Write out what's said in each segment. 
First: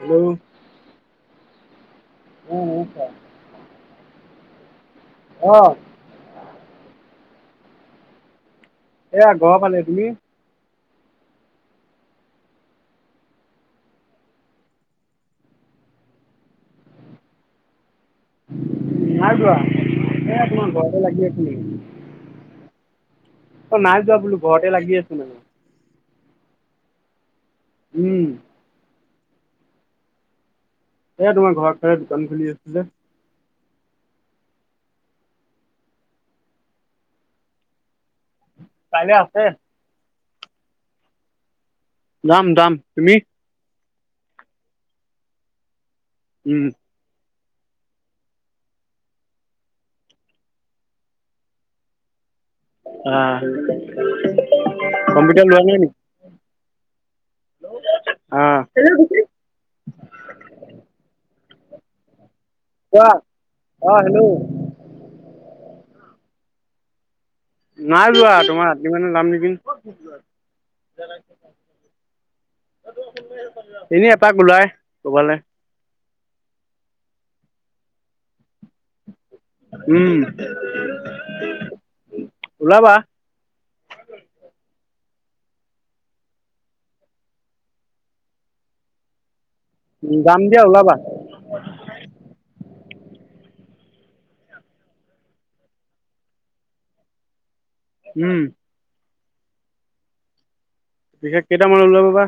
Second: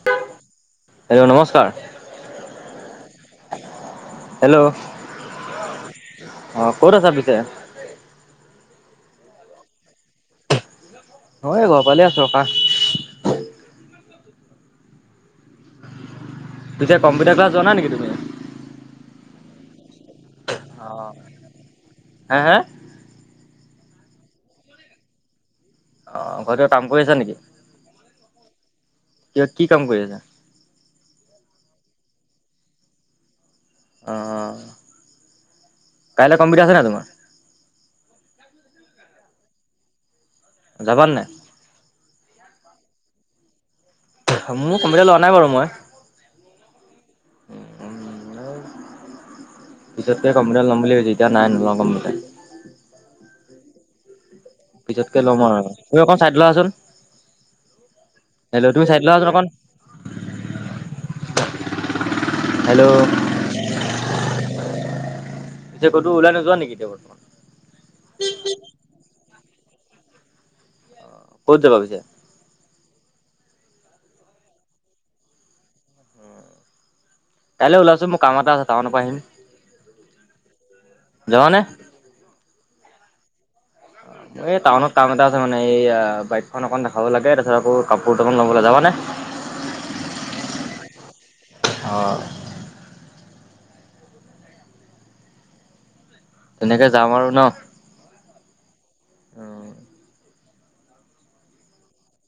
Hello hello, নমস্কাৰ। অ নমস্কাৰ হেল্ল'। অ'। অ', ক'ত আছা পিছে। এয়া ঘৰ পালোহি, তুমি। অ', এই ঘৰ ফালে আছো, [unintelligible] পিছে কম্পিউটাৰ ক্লাছ যোৱা নাই নেকি তুমি। নাই যোৱা, এ তোমাৰ ঘৰতে লাগি আছিলোহি। হা- হা। অ', নাই যোৱা বোলো, ঘৰতে লাগি আছিলোঁ। অ', ঘৰতে কাম কৰি আছ নেকি। উম। কিবা কি কাম কৰি আছা। এই তোমাৰ ঘৰ ফালে দোকান খুলি আছো যে। অ', কাইলে কম্পিউটাৰ আছে নে তোমাৰ। কাইলে আছে। যাবা নাই। যাম-যাম, তুমি। মোৰ কম্পিউটাৰ লোৱা নাই বাৰু মই। উম। পিছতকে কম্পিউটাৰ ল'ম বুলি ভাবিছো, এতিয়া নাই নলওঁ কম্পিউটাৰ। আ কম্পিউটাৰ লোৱা নাই নেক [unintelligible] লোৱাচোন। আহ [unintelligible] তুমি চাইড লোৱাচোন অকণ। হেল্ল' কোৱা। অ হেল্ল'। এতিয়া ক'তো ওলাই নোযোৱা নেকি এতিয়া বৰ্তমান? নাই যোৱা তোমাৰ [unintelligible] ক'ত যাবা পিছে? [unintelligible] এনে এপাক ওলাই ক'বালে। কাইলে ওলাবাচোন মোৰ কাম এটা আছে টাউনৰ পৰা আহিম। উম, যাবানে ওলাবা। এ টাউনত কাম এটা আছে মানে এইয়া বাইকখন অকন দেখাব লাগে, তাৰপিছত আক' কাপোৰ দুটামান ল'ব লাগে। যাবানে? উ যাম দিয়া ওলাবা। অ। তেনেকে যাম আৰু ন? উম। পিছে কেইটামানত ওলাব বা?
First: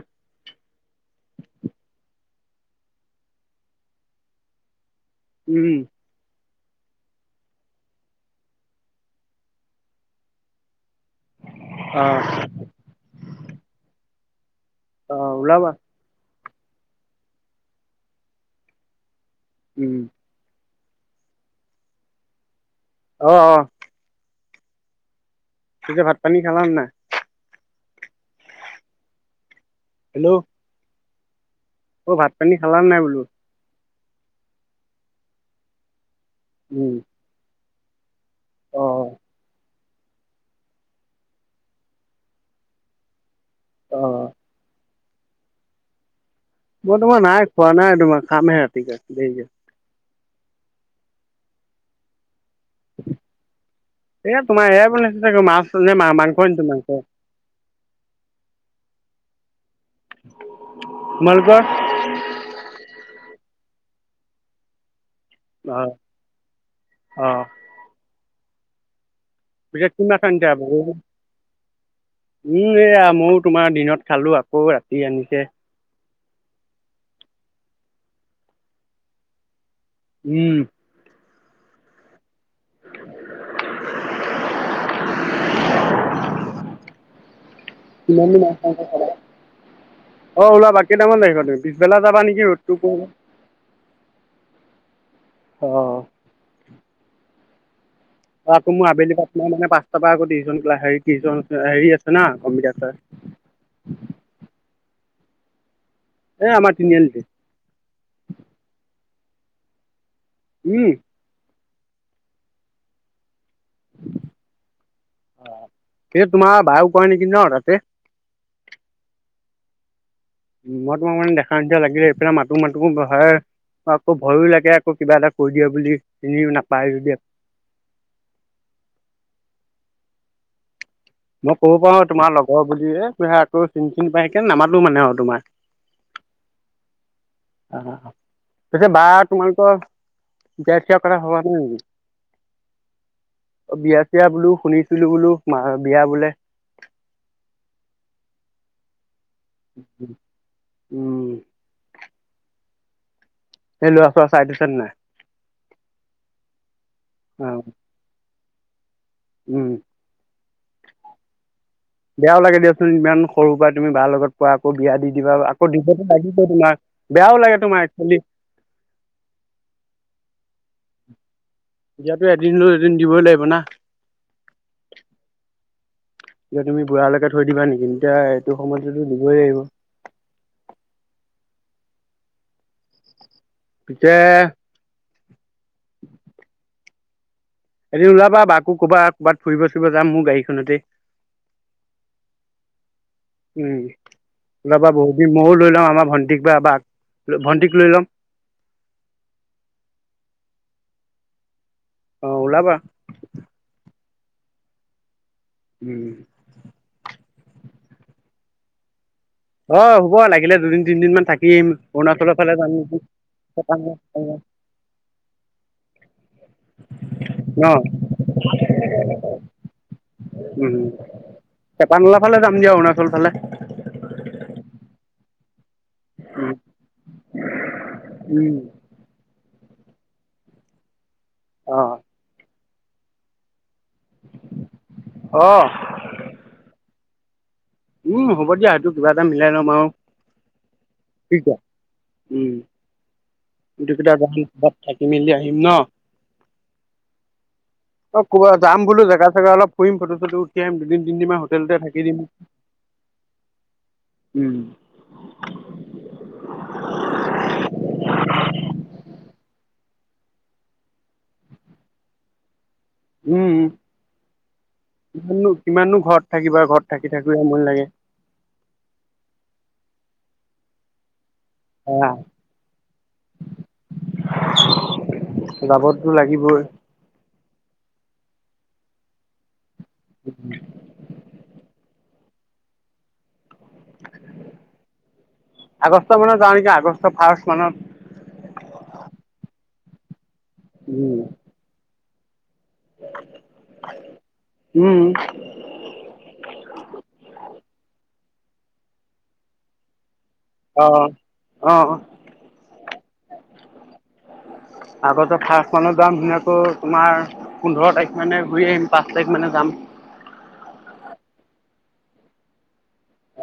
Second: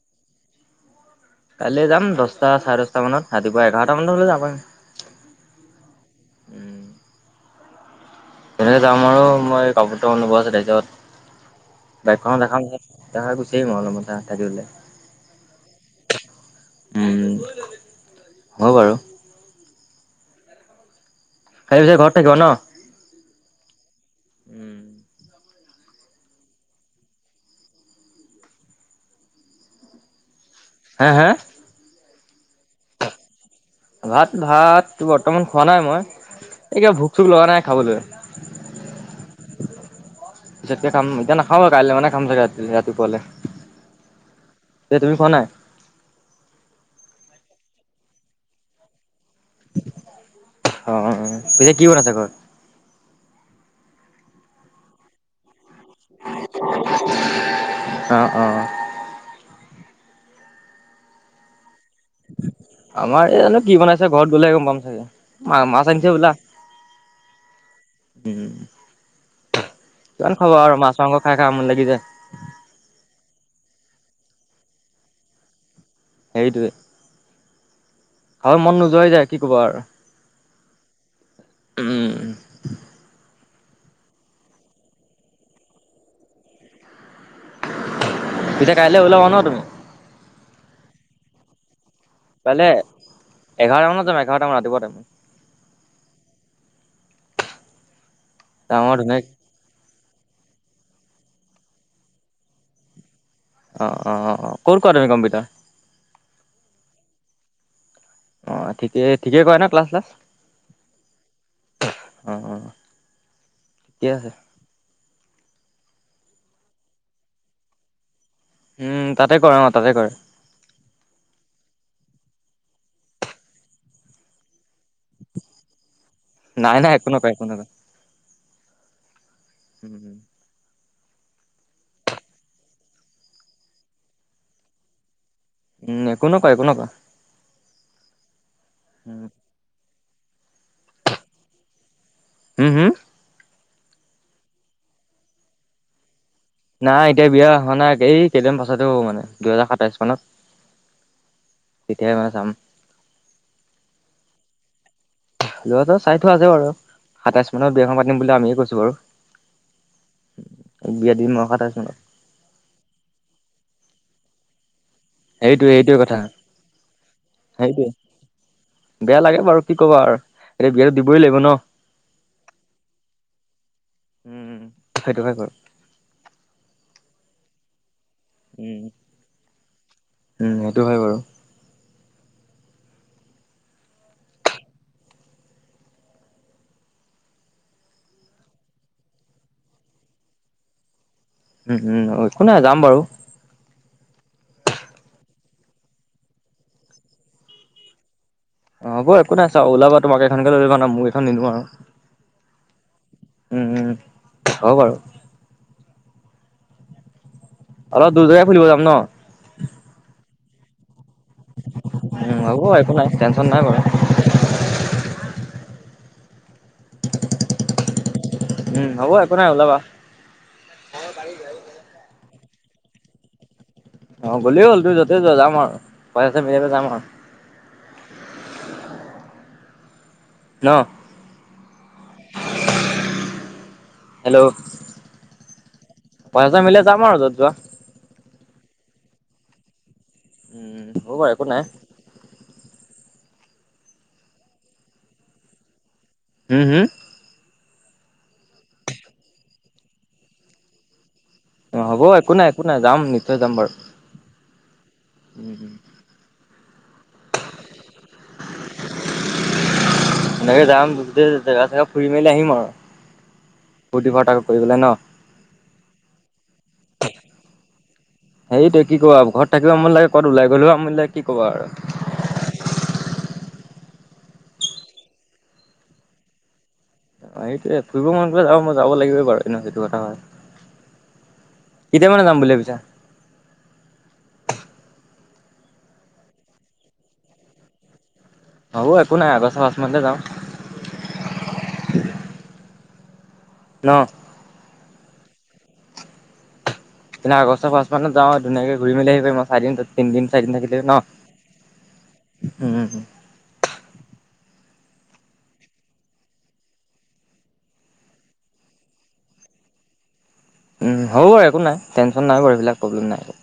কাইলে যাম দছটা, চাৰে দছটা মানত। ৰাতিপুৱা এঘাৰটা মানত হ'লে [unintelligible] উম। তেনেকে যাম আৰু মই কাপোৰ দুটামান ল'ব আছে। তাপিছত অ বাইকখন দেখাম [unintelligible] তাহা গুচি আহিম অ অলপমান [unintelligible] অ ওলাবা। উম, হ'ব বাৰু। উম। কালি পিছে ঘৰত থাকিবা ন? অ, অ। উম। পিছে ভাত-পানী খালা নে নাই? হেল্ল'। হা, হা? অ' ভাত-পানী খালা নাই বোলো? ভাত, ভাতটো বৰ্তমান খোৱা নাই মই। এ উম কিবা ভোক-চোক লগা নাই খাবলৈ। অ। পিছতকে খাম। এতিয়া নাখাওঁ আৰু কাইলে মানে খাম চাগে ৰাতি ৰাতিপুৱালে। অ। তে তুমি খোৱা নাই? মই তোমাৰ নাই খোৱা নাই তোমাৰ খামহে ৰাতি কে দেৰিকে। অ-অ, পিছে কি বনাইছে ঘৰত? এয়া তোমাৰ এয়াই বনাইছে ছাগে মাছ। [unintelligible] না মা-মাংস আনিছে মাংস। অ অ তোমালোকৰ? আমাৰ এ নো কি বনাইছে ঘৰত গ'লে গম পাম চাগে। অ মা-মাছ আনিছে হ'বলা। অ উম। পিছে কি মাছ কিমান আনিছে খাব আকৌ? আৰু মাছ, মাংস খাই খাই আমনি লাগি যায়। উম, এইয়া মও তোমাৰ দিনত খালো, আকৌ ৰাতি আনিছে। সেইটোৱে, খাব মন নোযোৱা হৈ যায় কি ক'বা আৰু। উম। উম। পিছে কাইলৈ ওলাবা ন তুমি অ', ওলাবা কেইটামানত আহিবা তুমি, পিছবেলা যাবা নি কাইলে এঘাৰটা মানত যাম, এঘাৰটা মান ৰাতিপুৱা টাইম। অ'। আকৌ যাম মোৰ আৰু আবেলি ধুনীয়াকে পাঁচটা মানে পাঁচটাৰ পৰা [unintelligible] হেৰি আছে না কম্পিউটাৰ ক্লাছ। অ', অ', অ', ক'ত কৰা তুমি কম্পিউটাৰ। এই আমাৰ তিনিআলিটো। অ', ঠিকে- ঠিকে কৰে ন ক্লাছ শ্লাচ। উম। অ', অ', ঠিকে আছে। এতিয়া তোমাৰ বায়েও কৰে নেকি ন তাতে। উম, তাতে কৰে অ', তাতে কৰে। মই তোমাক মানে দেখা নিচিনা লাগিলে এইফালে মাতো- মাতো [unintelligible] আকৌ ভয়ো লাগে। আকৌ কিবা এটা কৈ দিয়ে বুলি, চিনিও নাই নাপায় যদি [unintelligible] উম, উম। মই ক'ব পাৰো তোমাৰ লগৰ বুলিয়ে, আকৌ চিনি টিনি পাইকে নামাতো মানে আৰু তোমাৰ। উম, একো নকয়-একো নকয়। অ', পিছে বা উম তোমালোকৰ বিয়া চিয়া কৰা হোৱা নাই নেকি। হম- হম। অ', বিয়া চিয়া বোলো শুনিছিলো বোলো, মাৰ বিয়া বোলে। নাই এতিয়া বিয়া হোৱা নাই, এই কেইদিন পাছতহে হ'ব মানে, দুহেজাৰ সাতাইচ মানত। উম, তেতিয়াহে মানে চাম। এই ল'ৰা চৰা চাই থৈছে নে। ল'ৰা চৰা চাই থোৱা আছে বাৰু, অ সাতাইচ মানৰ বিয়াখন পাতিম বুলি আমিয়ে কৈছো বাৰু। উম। বিয়া দিম মই সাতাইচ মানত। বেয়াও লাগে দিয়াচোন ইমান সৰুৰ পৰাই তুমি বাৰ লগত পোৱা আকৌ বিয়া দি দিবা, সেইটোৱে আকৌ সেইটোৱে দিবতো কথা লাগিবই তোমাক, বেয়াও লাগে সেইটোৱে তোমাৰ একচোৱেলি। বেয়া লাগে বাৰু কি ক'ব আৰু এতিয়া বিয়াতো দিবই লাগিব ন। দিয়াতো এদিনটো এদিন দিবই লাগিব না। উম সেইটো হয় বাৰু এতিয়া তুমি বুঢ়ালৈকে থৈ দিবা নেকি, এতিয়া এইটো উম সময়টোতো দিবই লাগিব। উম, সেইটো হয় বাৰু। [unintelligible] এদিন ওলাবা বাকো ক'বা, ক'ৰবাত ফুৰিব চুৰিব যাম মোৰ গাড়ী খনতেই। উম, উম, একো নাই যাম বাৰু। উম, যাবা বহুত দিন মইও লৈ ল'ম আমাৰ ভণ্টিক বা বাক, ভণ্টিক লৈ ল'ম। অ', হ'ব একো নাই চাওঁ ওলাবা তোমাৰ গাড়ী খনকে লৈ ল'বা ন, মোৰ গাড়ীখন নিনো আৰু। অ', ওলাবা। উম, উম, হ'ব বাৰু। উম। অলপ দূৰ জেগাই ফুৰিব যাম ন। অ', হ'ব লাগিলে দুদিন তিনিদিনমান থাক কিম, অৰুণাচলৰ উম হ'ব একো নাই টেনচন নাই বাৰু ফালে [unintelligible] অ। উম হ'ব একো নাই [unintelligible] ওলাবা উম, চেপানলা ফালে যাম দিয়া, অৰুণাচল ফালে। অ গ'লেই হ'ল। তুমি য'তে যোৱা যাম আৰু পইচা মিলাই পেলাই যাম আৰু। উম। ন? অ। হেল্ল। অ পইচা মিলাই যাম আৰু য'ত যোৱা। উ হ'ব দিয়া। সেইটো কিবা এটা মিলাই ল'ম আও। উম হ বাৰু একো নাই। উম, [unintelligible] থাকি মেলি আহিম ন? উ-হু? অ ক'বা যাম বুলো, জাগা-ছাগা অলপ ফুৰিম, ফটো-চটো উঠি আহিম। দুদিন-তিনদিনমান অ হ'ব একো নাই, একো নাই। যাম নিশ্চয় যাম বাৰু। উম। উম, উম। এনেকে যাম [unintelligible] জেগা-চেগা ফুৰি মেলি আহিম আও। উম, ন কিমাননো কিমাননো ঘৰত থাকিবা, ঘৰত থাকি থাকি আমনি লাগে। সেইটোৱে কি ক'বা আ। ঘৰত থাকিলেও আমনি লাগে, ক'বাত গলেও আমনি লাগে কি ক'বা আৰু। আ যাবটো লাগিবই। অ সেইটোৱে। ফুৰিব মন গলে যাব [unintelligible] লাগিবই বাৰু। [unintelligible] সেইটো কথা হয়। [unintelligible] কেতিয়া মানে যাম বুলি ভাবিছা? আগষ্ট মানত যাওঁ নেকি, আগষ্ট ফাৰ্ষ্ট মানত। হ'ব একো নাই। আগষ্ট ফাষ্ট মানতে যাম। উম। ন? উম, উম। তেনে আগষ্টৰ ফাষ্ট মানত যাওঁ। ধুনীয়াকে ঘূৰি মেলি আহি [unintelligible] মই চাই দিম তোক। তিনদিন, চাৰিদিন থাকিলে অ ন? অ উম। আগষ্টৰ ফাৰ্ষ্ট মানত যাম ধুনীয়াকৈ তোমাৰ পোন্ধৰ তাৰিখ মানে ঘূৰি আহিম, পাঁচ তাৰিখ মানে যাম। উম হ'ব বাৰু একো নাই। টেনচন নাই বাৰু, এইবিলাক প্ৰব্লেম নাই [unintelligible]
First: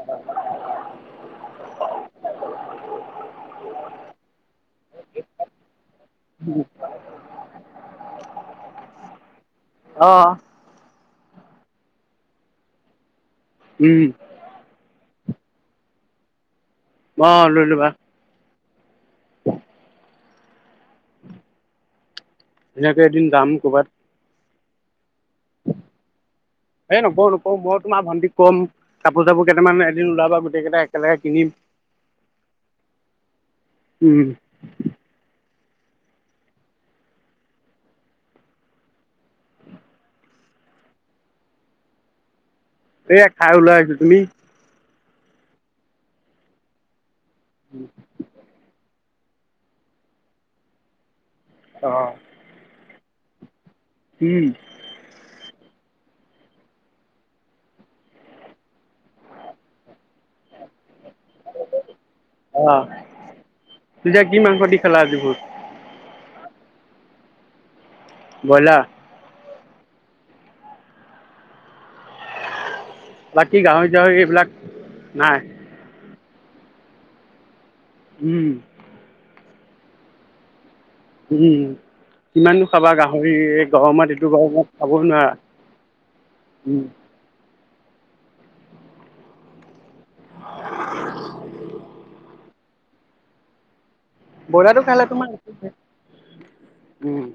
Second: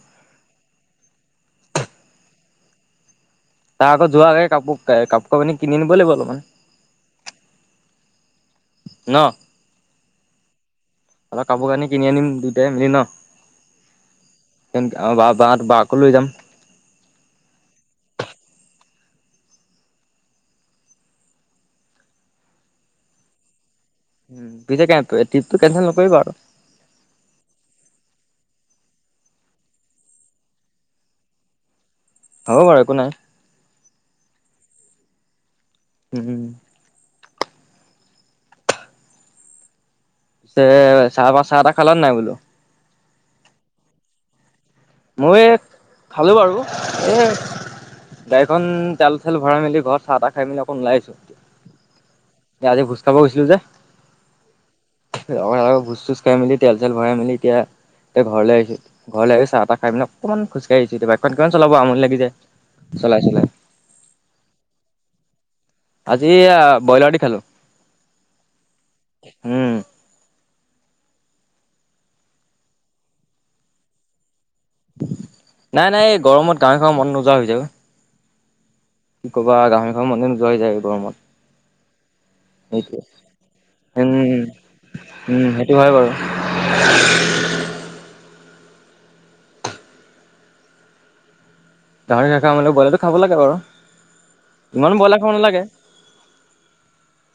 তাৰ আগত যোৱাৰ আগে গে কাপোৰ কাপোৰ-কানি কিনি নিব লাগিব অলপমান। [unintelligible] ন? অ অলপ কাপোৰ-কানি কিনি আনিম দুইটাই মিলি ন? উম। [unintelligible] আও বা-বা-বাকো লৈ যাম। অ, লৈ লবা। [inaudible] ধুনীয়াকে এদিন যাম কবাত। উ পিছে কে ট্ৰিপটো কেনচেল নকৰিবা আ [unintelligible] এ নকৰো, নকৰো। মই তোমাৰ ভণ্টিক কম। কাপোৰ-চাপোৰ কেটামান এদিন ওলাবা গোটেইকেইটাই একেলগে কিনিম। হ'ব বাৰু একো নাই। উম। উম। তে চাহ পাহ চাহ তাহ খালে নাই বোলোঁ? এইয়া খাই ওলাই আহিছোঁ, তুমি? মই এই খালোঁ বাৰু, এই গাড়ীখন ডাল পাল [unintelligible] ভৰাই মেলি ঘৰত চাহ তা খাই মেলি অকণ ওলাই আহিছোঁ। অ'। ভোজ খাব গৈছিলোঁ যে। উম। [unintelligible] ভোজ চোজ খাই মেলি তেল চেল ভৰাই মেলি এতিয়া তে ঘৰলৈ আহিছোঁ, ঘৰলৈ আহিছ চাহ তা খাই পেনাই অকণমান খোজ কাঢ়ি আহিছোঁ এতিয়া বাইখন কিমান চলাব আমনি লাগি যায়, অহ চলাই-চলাই। পিছে কি মাংস দি খালা আজি ভোজ? আজি এয়া ব্ৰইলাৰ দি খালোঁ। ব্ৰইলাৰ? উম। বাকী গাহৰি চাহৰি এইবিলাক নাই? নাই-নাই, এই গৰমত গাহৰি খাব মন নোযোৱা হৈ যায়গৈ। উম। কি কবা আৰু গাহৰি খাব মনে নোযোৱা হৈ যায় এই গৰমত। উম। কিমাননো খাবা সেইটোৱে গাহৰি এ গৰমত এইটো উম গৰমত খাবও নোৱাৰা, উম সেইটো হয় বাৰু উম। [inaudible] গাহৰি নাখাও মানে ব্ৰইলাৰ টো খাব লাগে বাৰু। ব্ৰইলাৰটো ইমানো খালে ব্ৰইলাৰ খাব তোমাৰ, নালাগে [unintelligible] উম'।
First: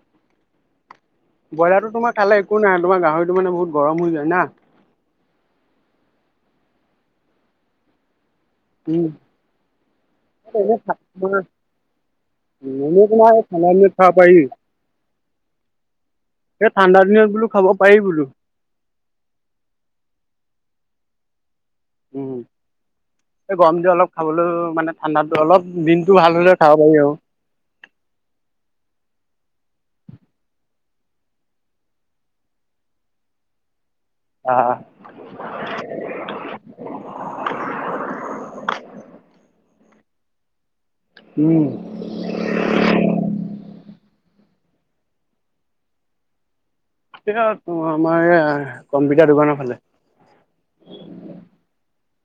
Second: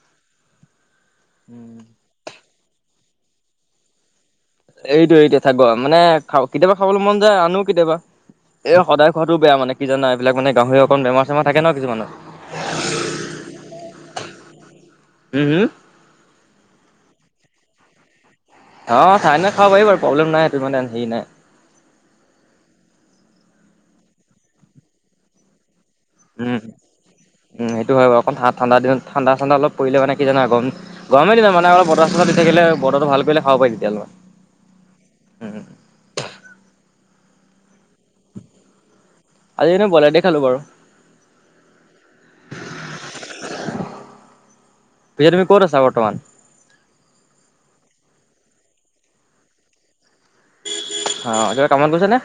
ব্ৰলাৰোটো তোমাৰ খালে একো নাই তোমাৰ গাহৰিটো মানে বহুত গৰম হৈ যায় না? এইটোৱে-এইটোৱে থাক [unintelligible] মানে খা কেতিয়াবা খাবলৈ মন যায় আনো কেতিয়াবা। এই উম সদায় খোৱাটো বেয়া মানে, কি জানা এইবিলাক মানে গাহৰি অকন বেমাৰ চেমাৰ থাকে ন কিছুমানত। মম [unintelligible] ঠাণ্ডা দিনত খাব পাৰি। উম হুম? এই ঠাণ্ডা দিনত বোলোঁ খাব পাৰি বোলোঁ। অ', ঠাণ্ডা দিনত খাব পাৰি বাৰু প্ৰব্লেম নাই, সেইটো মানে হেৰি নাই। উম, এই গৰম দি অলপ খাবলৈ মানে ঠাণ্ডাতো অলপ দিনতটো উম ভালহলে খাব পাৰি আৰু। উম, সেইটো হয় বাৰু। অকন ঠাণ্ড দিনতডা ঠাণ্ডা চান্দা অলপ পৰিলে মানে কি জানা গৰম গৰমৰ দিনত ইো বতা চতা দি থাকিলে বতৰটো ভাল কৰিলে খাব পাৰি তেতিয়া অলপ। অ'। উম। আজি এনেই ব্ৰইলাৰ দি খালোঁ বাৰু। উম। এতিয়া তোমি ক'ত আছা বৰ্তমান? এয়া আমাৰ এই কম্পিউটাৰ দোকানৰ ফালে। অ', দেউতা কামত গৈছ নে?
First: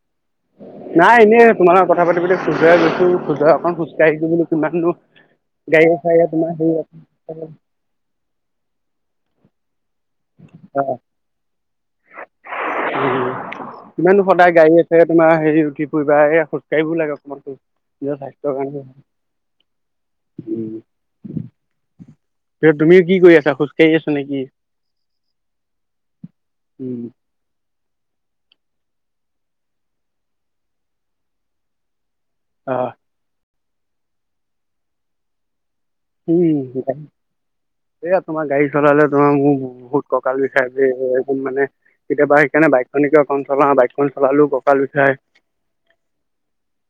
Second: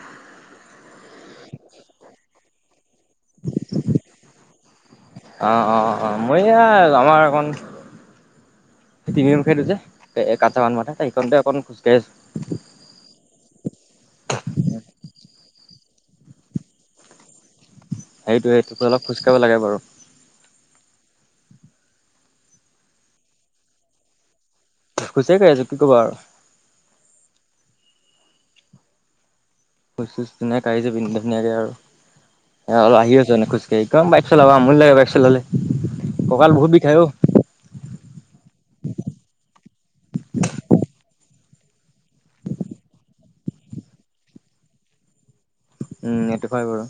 নাই এনেই তোমাৰ লগত কথা পাতিবলৈ খোজুৱই গৈছোঁ, খোজৰে অকন খোজকাঢ়ি বোলোঁ কিমান নো [unintelligible] অ', অ', অ', মই এয়া আমাৰ অকণ সেই [unintelligible] যে এ এই [unintelligible] সেইখনতে অকণ খোজকাঢ়ি আছোঁ। উম, কিমাননো সদায় গাড়ী আছে তোমাৰ হেৰি উঠি ফুৰিবা এই খোজকাঢ়িব লাগে অকণমান। সেইটোৱেটো, অলপ খোজ কাঢ়িব লাগে বাৰু। উম, তে তুমি কি কৰি আছা, খোজকাাঢ়ি আছা নেকি। খোজেই কাঢ়ি আছো, কি কৰিবা আৰু। উম। খোজ চোজ ধুনীয়াকে কাঢ়ি আছোঁ, ধুনীয়াকে আৰু এ অ', আৰু আহি আছো এনে খোজ সেই খন বাইক চলাব আমনি লাগে বাইক চলালে। উম, কঁকাল বহুত বিষাই অ উম, [unintelligible] এইয়া তোমাৰ গাড়ী চলালে তোমাৰ মোৰ বহুত কঁকাল বিষায়, এ একদম মানে কেতিয়াবা সেইকাৰণে বাইকখনিকে অকমান চলাওঁ, বাইকখন চলালেও কঁকাল বিষায়। উম, এইটো হয় বাৰু।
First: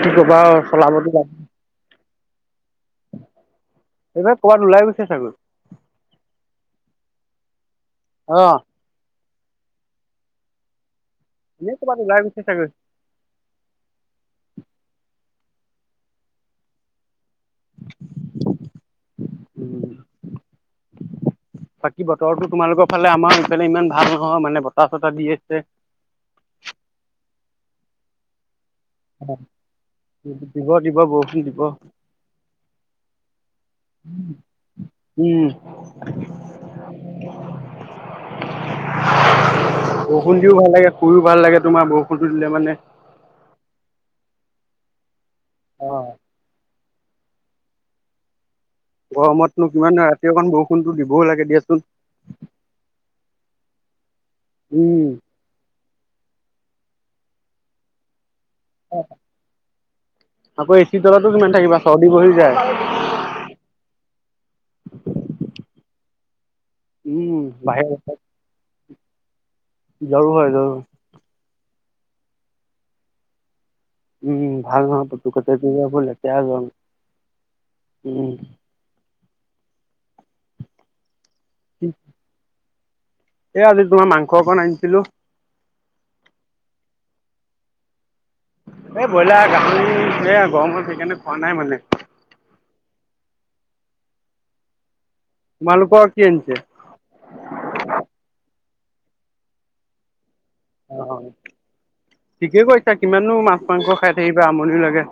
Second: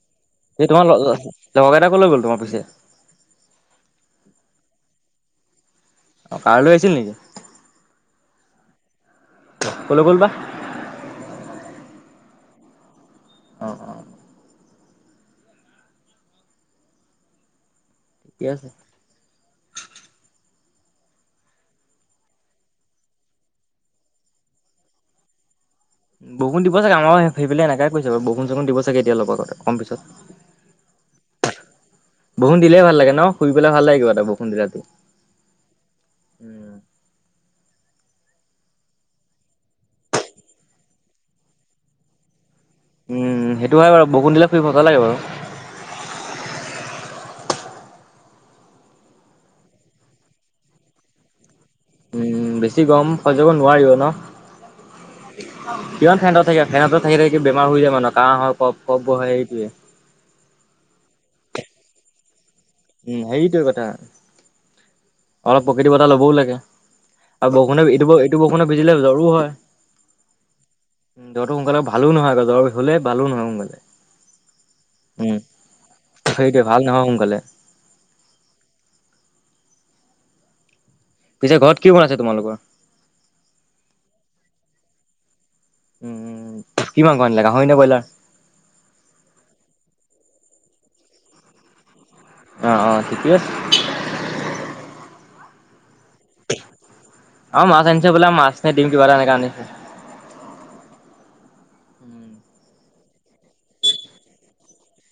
কি ক'বা আও এই তোমাৰ ল লগৰ কেইটা ক'লৈ গ'ল তোমাৰ পিছে। [unintelligible] ক'বাত ওলাই গৈছে চাগৈ। অ', কাৰ লৈ আহিছিল নেকি। অ'। ক'লৈ গ'ল বা। এনে ক'বাত ওলাই গৈছে চাগৈ। অ', অ'। ঠিকে আছে। উম বাকী বতৰতো তোমালোকৰ ফালে আমাৰ ইফালে ইমান ভাল নহয় মানে বতাহ চতাহ দি আছে। বৰষুণ দিব চাগে, আমাৰো সেইফালে এনেকাই কৰিছে বাৰু, বৰষুণ চৰষুণ দিব চাগে এতিয়া অলপ অ', আগত অকণ পিছত। দিব- দিব বৰষুণ দিব। বৰষুণ দিলেই ভাল লাগে ন, শুই পেলাই ভাল লাগে কিবা এটা বৰষুণ দিলে ৰাতি। উম। বৰষুণ দিওঁ ভাল লাগে শুইও ভাল লাগে, তোমাৰ বৰষুণটো দিলে মানে উম, সেইটো হয় বাৰু, বৰষুণ দিলে শুই মজা লাগে বাৰু। অ'। গৰমতনো কিমান আৰু ৰাতি অকণ বৰষুণতো দিবও লাগে দিয়াচোন। উম, বেছি গৰম সহ্য কৰিব নোৱাৰিও ন। উম। কিমান ফেনত থাকিবা, ফেনৰ তলত থাকি- থাকি বেমাৰ হৈ যায় মানুহৰ কাঁহ হয়, কপ কফ বহে, সেইটোৱে। আকৌ এ চি তলতো কিমান থাকিবা, চৰ্দি বহি যায়। উম, সেইটোৱে কথা, অলপ প্ৰকৃতি বতাহ ল'বও লাগে। উম আৰু বৰষুণত বাহিৰত এইটো-এইটো বৰষুণত ভিজিলে জ্বৰো জ্বৰো জ্বৰো হয়। জ্বৰটো সোনকালে ভালো নহয় বাৰু, জ্বৰ হ'লে ভালো নহয় সোনকালে। উম, উম, ভাল নহয় উম, [unintelligible] লেতেৰা সেইটোৱে গৰম, ভাল নহয় সোনকালে। উম। পিছে ঘৰত কি বনাইছে তোমালোকৰ। এ আজি তোমাৰ মাংস অকণ আনিছিলো। উম, কি মাংস আনিলা গাহৰি নে ব্ৰইলাৰ। এই ব্ৰইলাৰ গাহৰি, এয়া গৰমত সেইকাৰণে খোৱা নাই মানে। অ', অ', ঠিকেই আছে। তোমালোকৰ কি আনিছে? অ', মাছ আনিছে বোলে, মাছ নে দিম কিবা এটা এনেকা আনিছে। অ', ঠিকে কৈছা কিমাননো মাছ মাংস খাই থাকিবা, আমনি লাগে।